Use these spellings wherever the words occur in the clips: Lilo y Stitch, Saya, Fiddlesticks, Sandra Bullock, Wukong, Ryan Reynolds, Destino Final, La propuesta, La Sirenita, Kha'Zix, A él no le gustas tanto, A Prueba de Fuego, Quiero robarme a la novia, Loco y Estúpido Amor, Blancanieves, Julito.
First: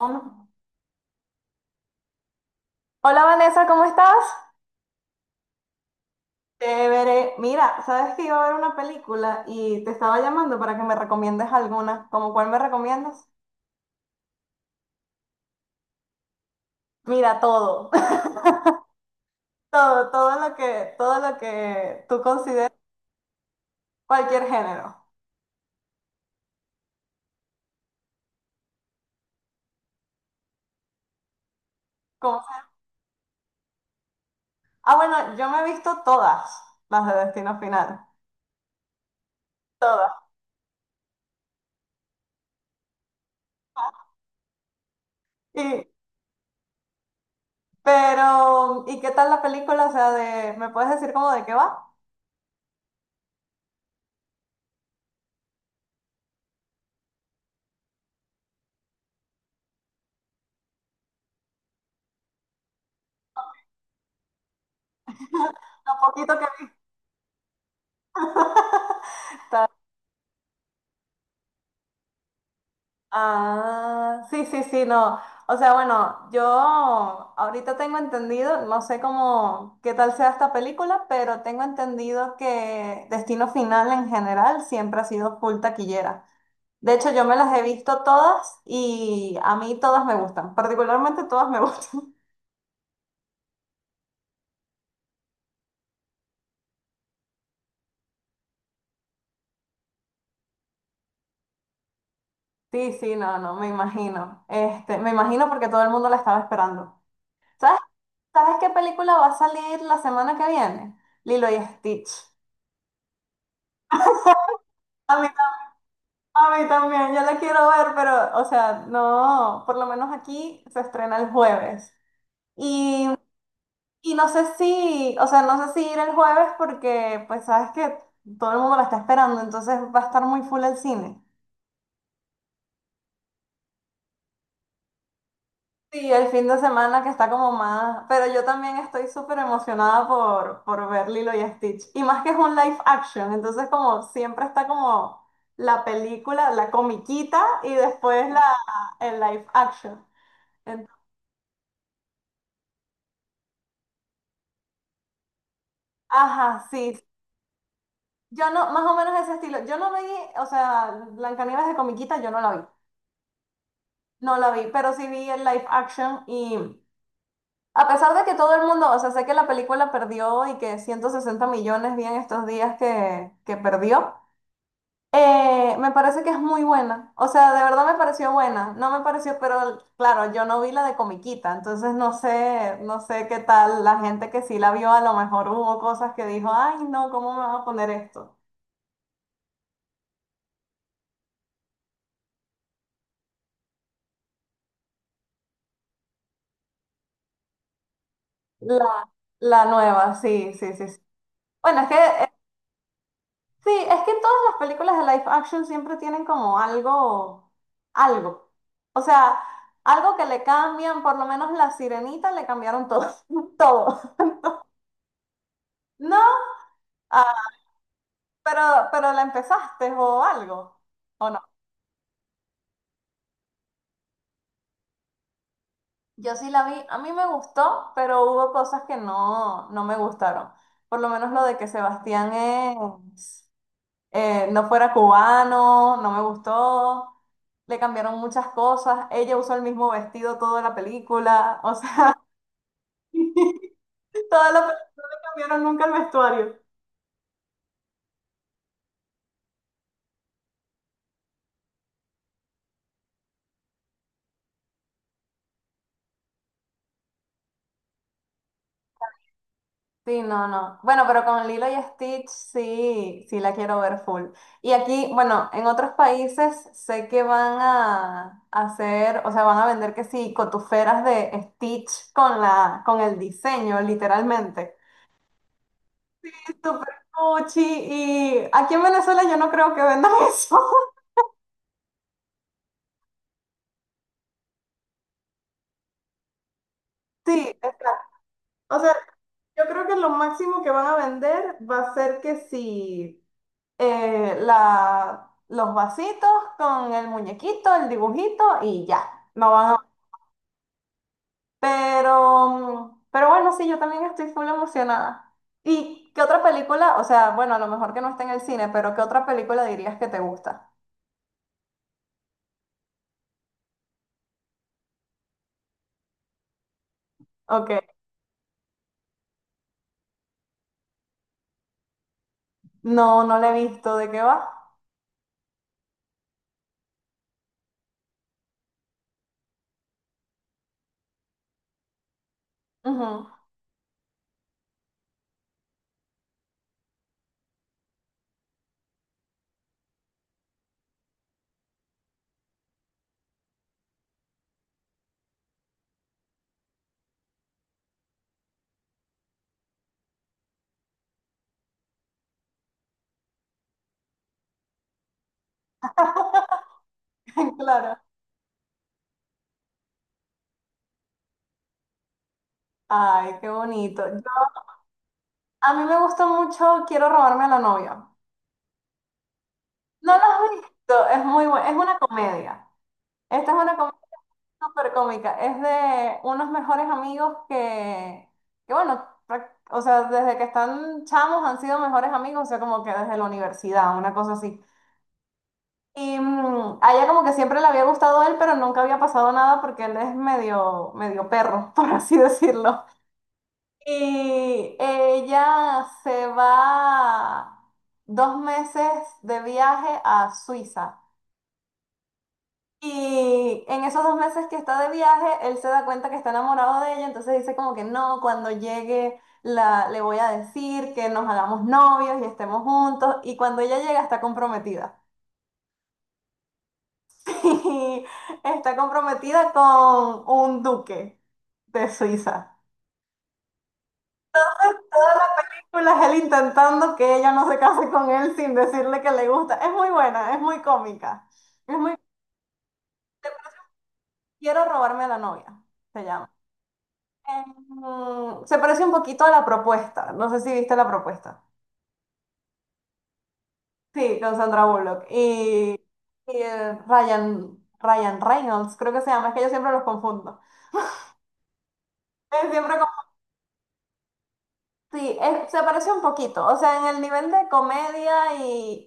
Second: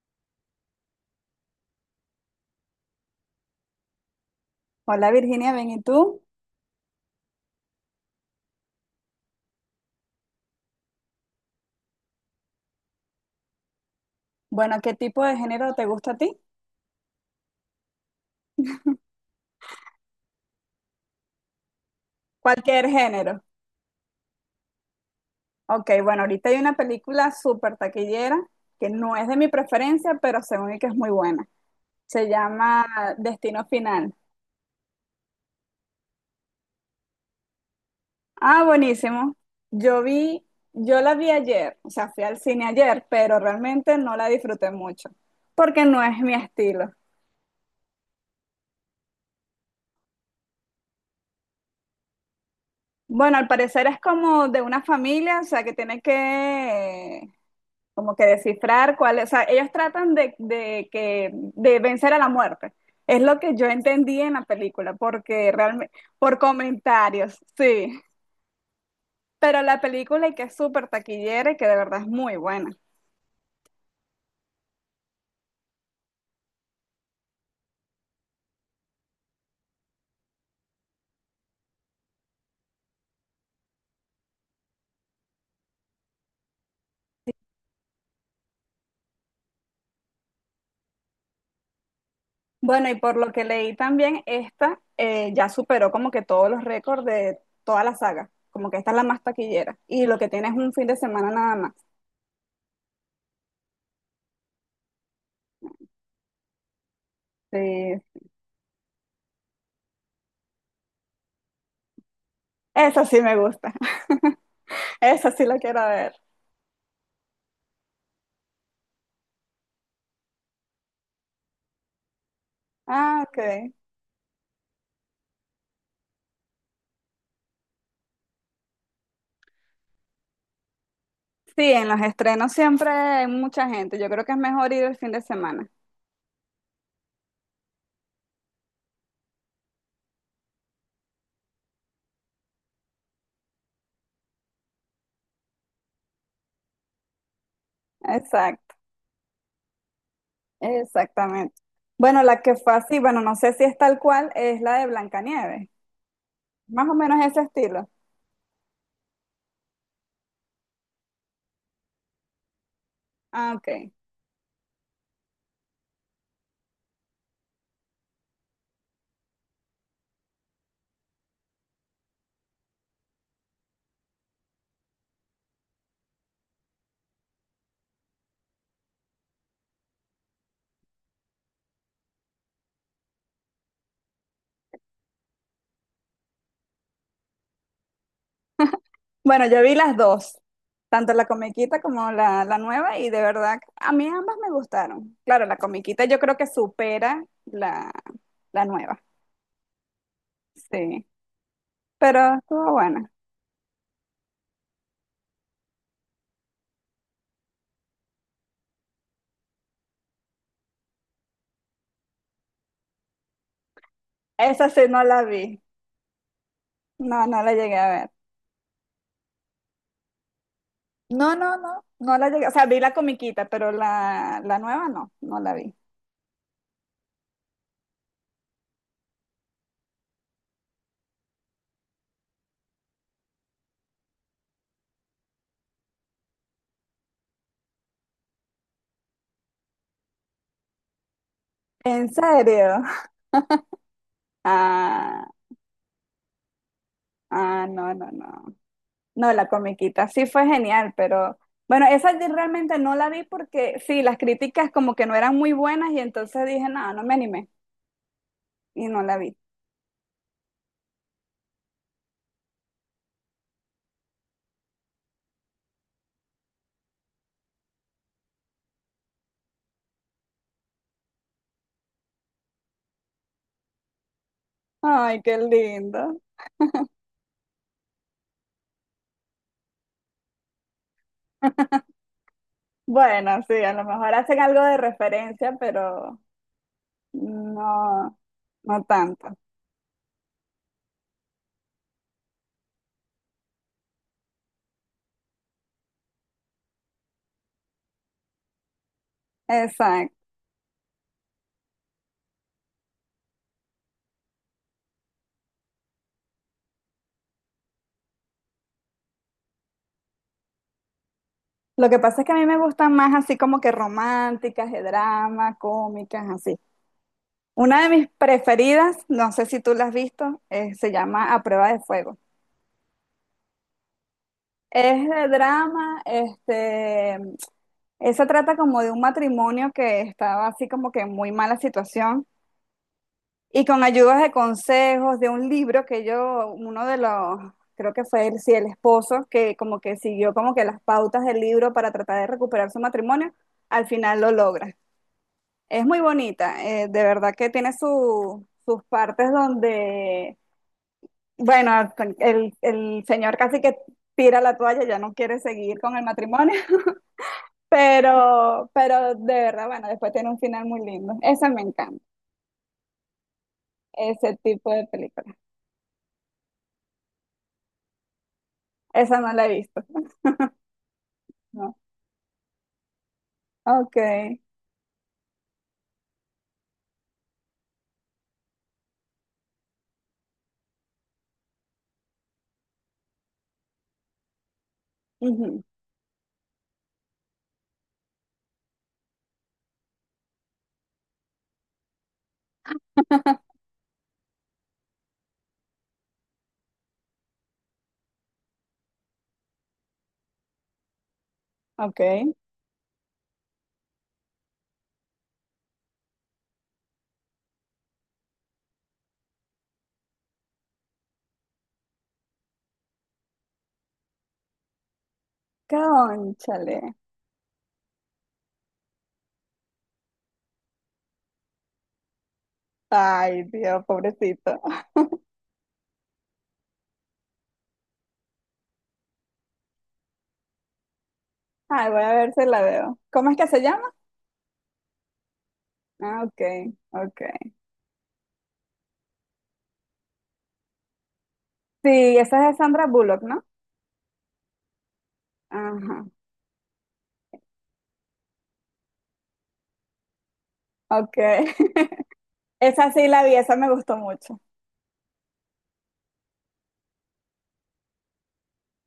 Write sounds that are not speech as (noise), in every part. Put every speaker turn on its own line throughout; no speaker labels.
Um, Hola Vanessa, ¿cómo estás?
Hola Virginia, bien, ¿y tú?
Veré. Mira, sabes que iba a ver una película y te estaba llamando para que me recomiendes alguna. ¿Cómo cuál me recomiendas?
Bueno, ¿qué tipo de género te gusta a ti?
Mira, todo. (laughs) Todo, todo lo que tú consideres
Cualquier género.
cualquier género.
Ok, bueno, ahorita hay una película súper taquillera que no es de mi preferencia, pero según y que es muy buena. Se
Como sea.
llama Destino Final.
Ah, bueno, yo me he visto todas las de Destino Final.
Ah, buenísimo. Yo
Todas.
vi, yo la vi ayer, o sea, fui al cine ayer, pero realmente no la disfruté mucho, porque
Y,
no es mi estilo.
pero, ¿y qué tal la película? O sea, de, ¿me puedes decir cómo de qué va?
Bueno, al parecer es como de una familia, o sea, que tiene que como que descifrar cuál es, o sea, ellos tratan de vencer a la muerte. Es lo que yo entendí en la película, porque
Lo
realmente,
poquito
por
que he
comentarios, sí. Pero
visto.
la película y que es súper taquillera y que de verdad es muy buena.
Ah, sí, sí, sí, no. O sea, bueno, yo ahorita tengo entendido, no sé cómo, qué tal sea esta película, pero tengo entendido que Destino Final en general siempre ha sido full taquillera. De hecho, yo me las he visto todas y a mí todas me gustan, particularmente todas me (laughs) gustan.
Bueno, y por lo que leí también, esta ya superó como que todos los récords de toda la saga. Como que esta es la más taquillera. Y lo que tiene es un fin de semana nada más.
Sí, sí, no, no, me imagino. Este, me imagino porque todo el mundo la estaba esperando. ¿Sabes,
Sí.
¿Sabes qué película va a salir la semana que viene? Lilo y Stitch.
Esa sí me gusta. (laughs) Esa sí la quiero ver.
A mí también, yo la quiero ver, pero, o sea, no, por lo menos aquí se estrena el jueves. Y,
Ah, ok.
y no sé si, o sea, no sé si ir el jueves porque, pues, sabes que todo el mundo la está esperando, entonces va a estar muy full el cine.
Sí, en los estrenos siempre hay mucha gente. Yo creo que es mejor ir el fin de semana.
Sí, el fin de semana que está como más, pero yo también estoy súper emocionada por ver Lilo y Stitch. Y más que es un live action, entonces como siempre está como la película, la comiquita y después la,
Exacto,
el live action.
exactamente. Bueno, la que fue así, bueno, no sé si es tal cual, es la de Blancanieves.
Ajá,
Más
sí.
o menos ese estilo.
Yo no, más o menos ese estilo. Yo no vi, o sea, Blancanieves de comiquita, yo no la vi.
Ah, ok.
No la vi, pero sí vi el live action y a pesar de que todo el mundo, o sea, sé que la película perdió y que 160 millones vi en estos días que perdió, me parece que es muy buena. O sea, de verdad me pareció buena. No me pareció, pero claro, yo no vi la de comiquita, entonces no sé, no sé qué tal la gente que sí la vio, a lo mejor hubo cosas que dijo, ay, no, ¿cómo me va a poner esto?
Bueno, yo vi las dos, tanto la comiquita como la nueva, y de verdad, a mí ambas me gustaron. Claro, la comiquita yo creo que supera la nueva.
La, la nueva, sí, sí, sí, sí.
Sí,
Bueno, es que,
pero estuvo buena.
sí, es que todas las películas de live action siempre tienen como algo, algo. O sea, algo que le cambian, por lo menos la Sirenita le cambiaron todo, (laughs) todo.
Esa sí no la vi.
No, ah,
No, no la llegué a ver.
pero, pero la empezaste o algo, ¿o
No,
no?
no, no, no la llegué, o sea, vi la comiquita, pero la nueva no, no la vi.
Yo sí la vi, a mí me gustó, pero hubo cosas que no, no me gustaron. Por lo menos lo de que Sebastián es... no fuera cubano, no me gustó, le cambiaron muchas cosas, ella usó el mismo vestido toda la película, o
¿En
sea,
serio? (laughs)
(laughs) toda la película
Ah,
cambiaron nunca el vestuario.
ah, no, no, no. No, la comiquita sí fue genial, pero bueno, esa yo realmente no la vi porque sí, las críticas como que no eran muy buenas y entonces dije, no, no me animé y no la vi.
Sí, no, no. Bueno, pero con Lilo y Stitch sí, sí la quiero ver full. Y aquí, bueno, en otros países sé que van a hacer, o sea, van a vender que sí, cotuferas de Stitch con la, con el diseño, literalmente.
Ay, qué lindo.
Súper cuchi, y aquí en Venezuela yo no creo que vendan (laughs) eso.
(laughs) Bueno, sí, a lo mejor hacen algo de referencia, pero
Sí, exacto.
no,
O
no
sea,
tanto.
yo creo que lo máximo que van a vender va a ser que si la, los vasitos con el muñequito, el dibujito y ya. No van a...
Exacto.
Pero, pero bueno, sí, yo también estoy full emocionada. ¿Y qué otra película? O sea, bueno, a lo mejor que no está en el cine, pero ¿qué otra película dirías que te gusta?
Lo que pasa es que a mí me gustan más así como que románticas, de drama, cómicas, así.
Ok.
Una de mis preferidas, no sé si tú la has visto, se llama A Prueba de Fuego.
No, no la he visto. ¿De qué va?
Es de drama, este, esa trata como de un matrimonio que estaba así como que en muy mala situación
Ujú.
y con ayudas de consejos de un libro que yo, uno de los, creo que fue el, sí, el esposo, que como que siguió como que las pautas del libro para tratar de recuperar su matrimonio, al final lo logra. Es muy bonita, de verdad que tiene sus partes donde, bueno, el señor casi que tira la toalla, ya no quiere seguir con el matrimonio,
(laughs)
(laughs)
Claro.
pero de verdad, bueno, después tiene un final muy lindo. Esa me encanta,
Ay, qué bonito. Yo-
ese tipo de película.
a mí me gusta mucho Quiero robarme a la novia.
Esa no la he visto,
No la has visto, es muy buena,
¿no?
es una comedia. Esta es una
Ok,
comedia súper cómica. Es de unos mejores amigos que bueno, prac- o sea, desde que están chamos han sido mejores amigos, o sea, como que desde la universidad, una cosa así.
ujú,
Y a ella como que siempre le había gustado él, pero nunca había pasado nada porque él es medio, medio perro, (laughs) por así decirlo. Y ella se va 2 meses de viaje a Suiza.
ok.
Y en esos 2 meses que está de viaje, él se da cuenta que está enamorado de ella, entonces dice como que no, cuando llegue la, le voy a decir que nos hagamos novios y estemos juntos. Y cuando ella llega está comprometida.
Cónchale.
(laughs) Y está comprometida con un duque de Suiza.
Ay, Dios, pobrecito.
Toda la película es él intentando que ella no se case con él sin decirle que le gusta. Es muy buena, es muy cómica. Es
Ay,
muy...
voy a ver si la veo. ¿Cómo es que se llama?
Quiero robarme a la novia, se
Ah,
llama.
ok, ok.
Se parece un poquito a la propuesta. No sé si viste la propuesta.
Sí, esa es de Sandra Bullock, ¿no?
Sí, con Sandra Bullock. Y,
Ajá,
Ryan Reynolds, creo que se llama. Es que yo siempre los confundo.
okay.
Es
(laughs)
siempre
Esa
como-
sí la vi, esa me gustó mucho.
Sí, es- se parece un poquito. O sea, en el nivel de comedia y,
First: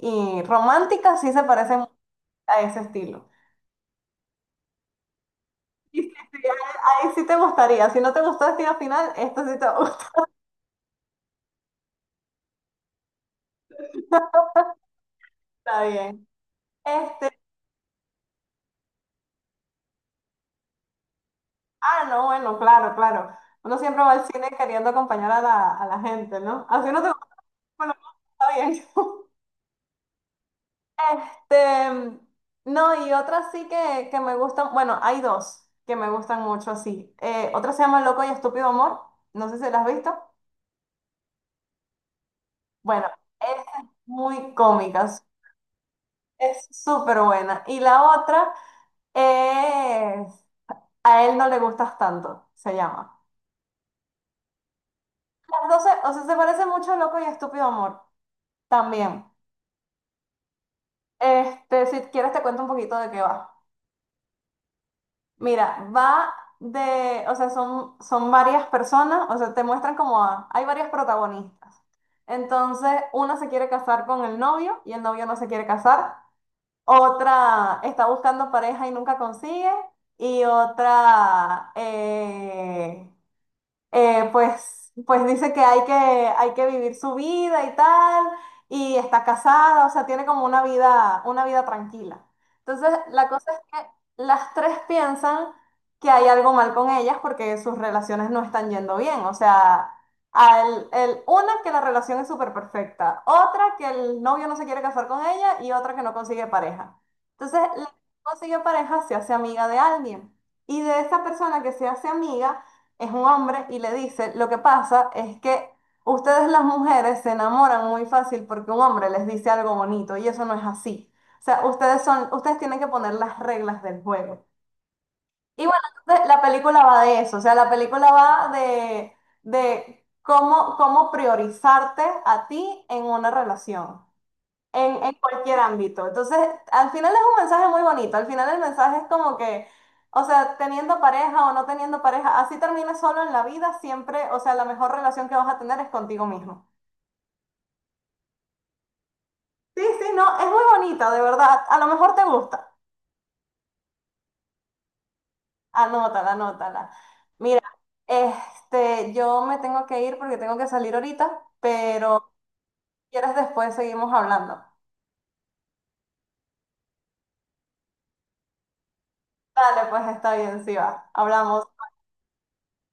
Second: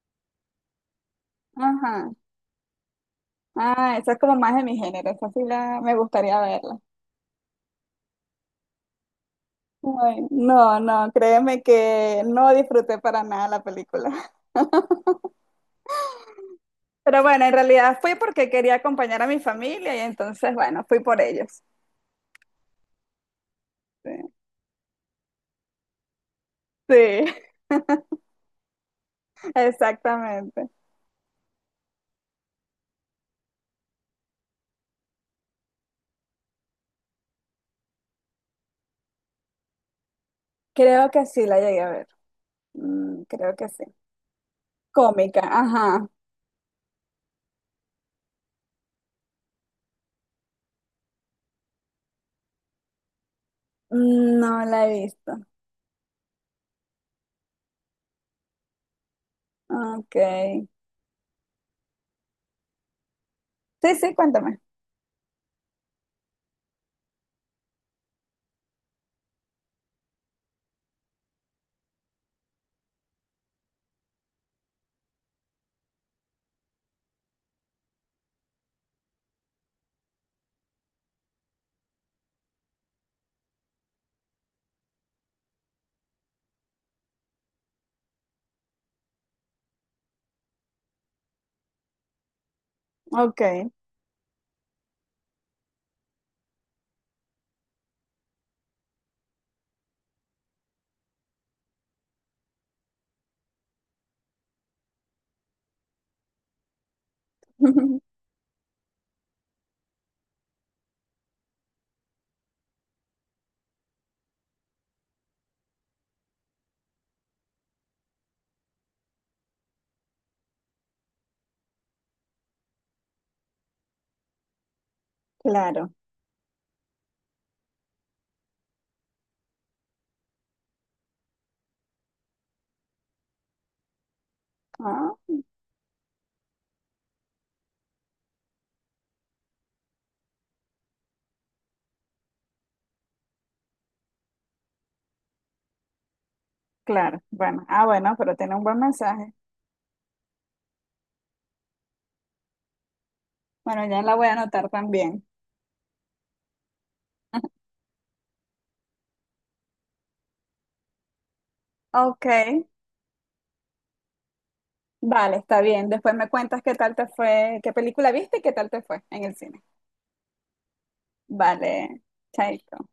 y romántica sí se parece mucho
Ajá.
a ese estilo.
Ah, esa es como más de mi género, esa sí la me
Y sí, sí,
gustaría verla.
ahí sí te gustaría. Si no te gustó Destino Final, esto sí te gusta.
Ay,
(laughs)
no, no, créeme que no disfruté para nada la película.
Está bien.
(laughs) Pero
Este
bueno, en realidad fui porque quería acompañar a mi familia y entonces, bueno, fui por ellos.
Ah, no, bueno, claro, claro. Uno siempre
Sí,
va al cine queriendo acompañar a la gente, ¿no? Así no te
sí,
gusta, bueno, está bien. (laughs)
(laughs) exactamente.
Este, no, y otra sí que me gustan, bueno, hay dos que me gustan mucho así. Otra se llama Loco y Estúpido Amor, no sé si la has visto.
Creo que sí la llegué a ver.
Bueno,
Creo que
esa
sí.
es muy cómica,
Cómica, ajá.
es súper buena. Y la otra es A él no le gustas tanto, se llama.
Mm, no la he visto.
Las dos, se- o sea, se parece mucho a Loco y Estúpido Amor, también.
Ok.
Este, si quieres te cuento un poquito de qué va.
Sí, sí, cuéntame.
Mira, va de, o sea, son, son varias personas, o sea, te muestran como a- hay varias protagonistas. Entonces, una se quiere casar con el novio y el novio no se quiere casar. Otra está buscando pareja y nunca consigue. Y otra, pues, pues dice que hay que, hay que vivir su vida y tal, y está casada, o sea, tiene como una vida tranquila. Entonces, la
Ok.
cosa es que las tres piensan que hay algo mal con ellas porque sus relaciones no están yendo bien. O sea, al, el, una que la relación es súper perfecta, otra que el novio no se quiere casar con ella y otra que no consigue pareja. Entonces, la que
(laughs)
no consigue pareja se hace amiga de alguien. Y de esa persona que se hace amiga, es un hombre y le dice, lo que pasa es que ustedes las mujeres se enamoran muy fácil porque un hombre les dice algo bonito y eso no es así. O sea, ustedes son, ustedes tienen que poner las reglas del juego. Y bueno,
Claro,
entonces la película va de eso, o sea, la película va de cómo, cómo priorizarte a ti en una relación en
ah,
cualquier ámbito. Entonces, al final es un mensaje muy bonito. Al final el mensaje es como que, o sea, teniendo pareja o no teniendo pareja, así termines solo en la vida, siempre, o sea, la mejor relación que vas a tener es contigo mismo.
claro. Bueno, ah, bueno, pero tiene un buen mensaje.
Sí, sí, no, es muy bonita, de verdad. A lo mejor te gusta.
Bueno, ya la voy a anotar también.
Anótala, anótala. Mira,
(laughs)
este, yo me tengo que ir porque tengo que salir ahorita,
Ok,
pero si quieres después seguimos hablando.
vale, está bien. Después me cuentas qué tal te fue, qué película viste y qué tal te fue en el cine.
Dale, pues está bien, sí va. Hablamos.
Vale, chaito.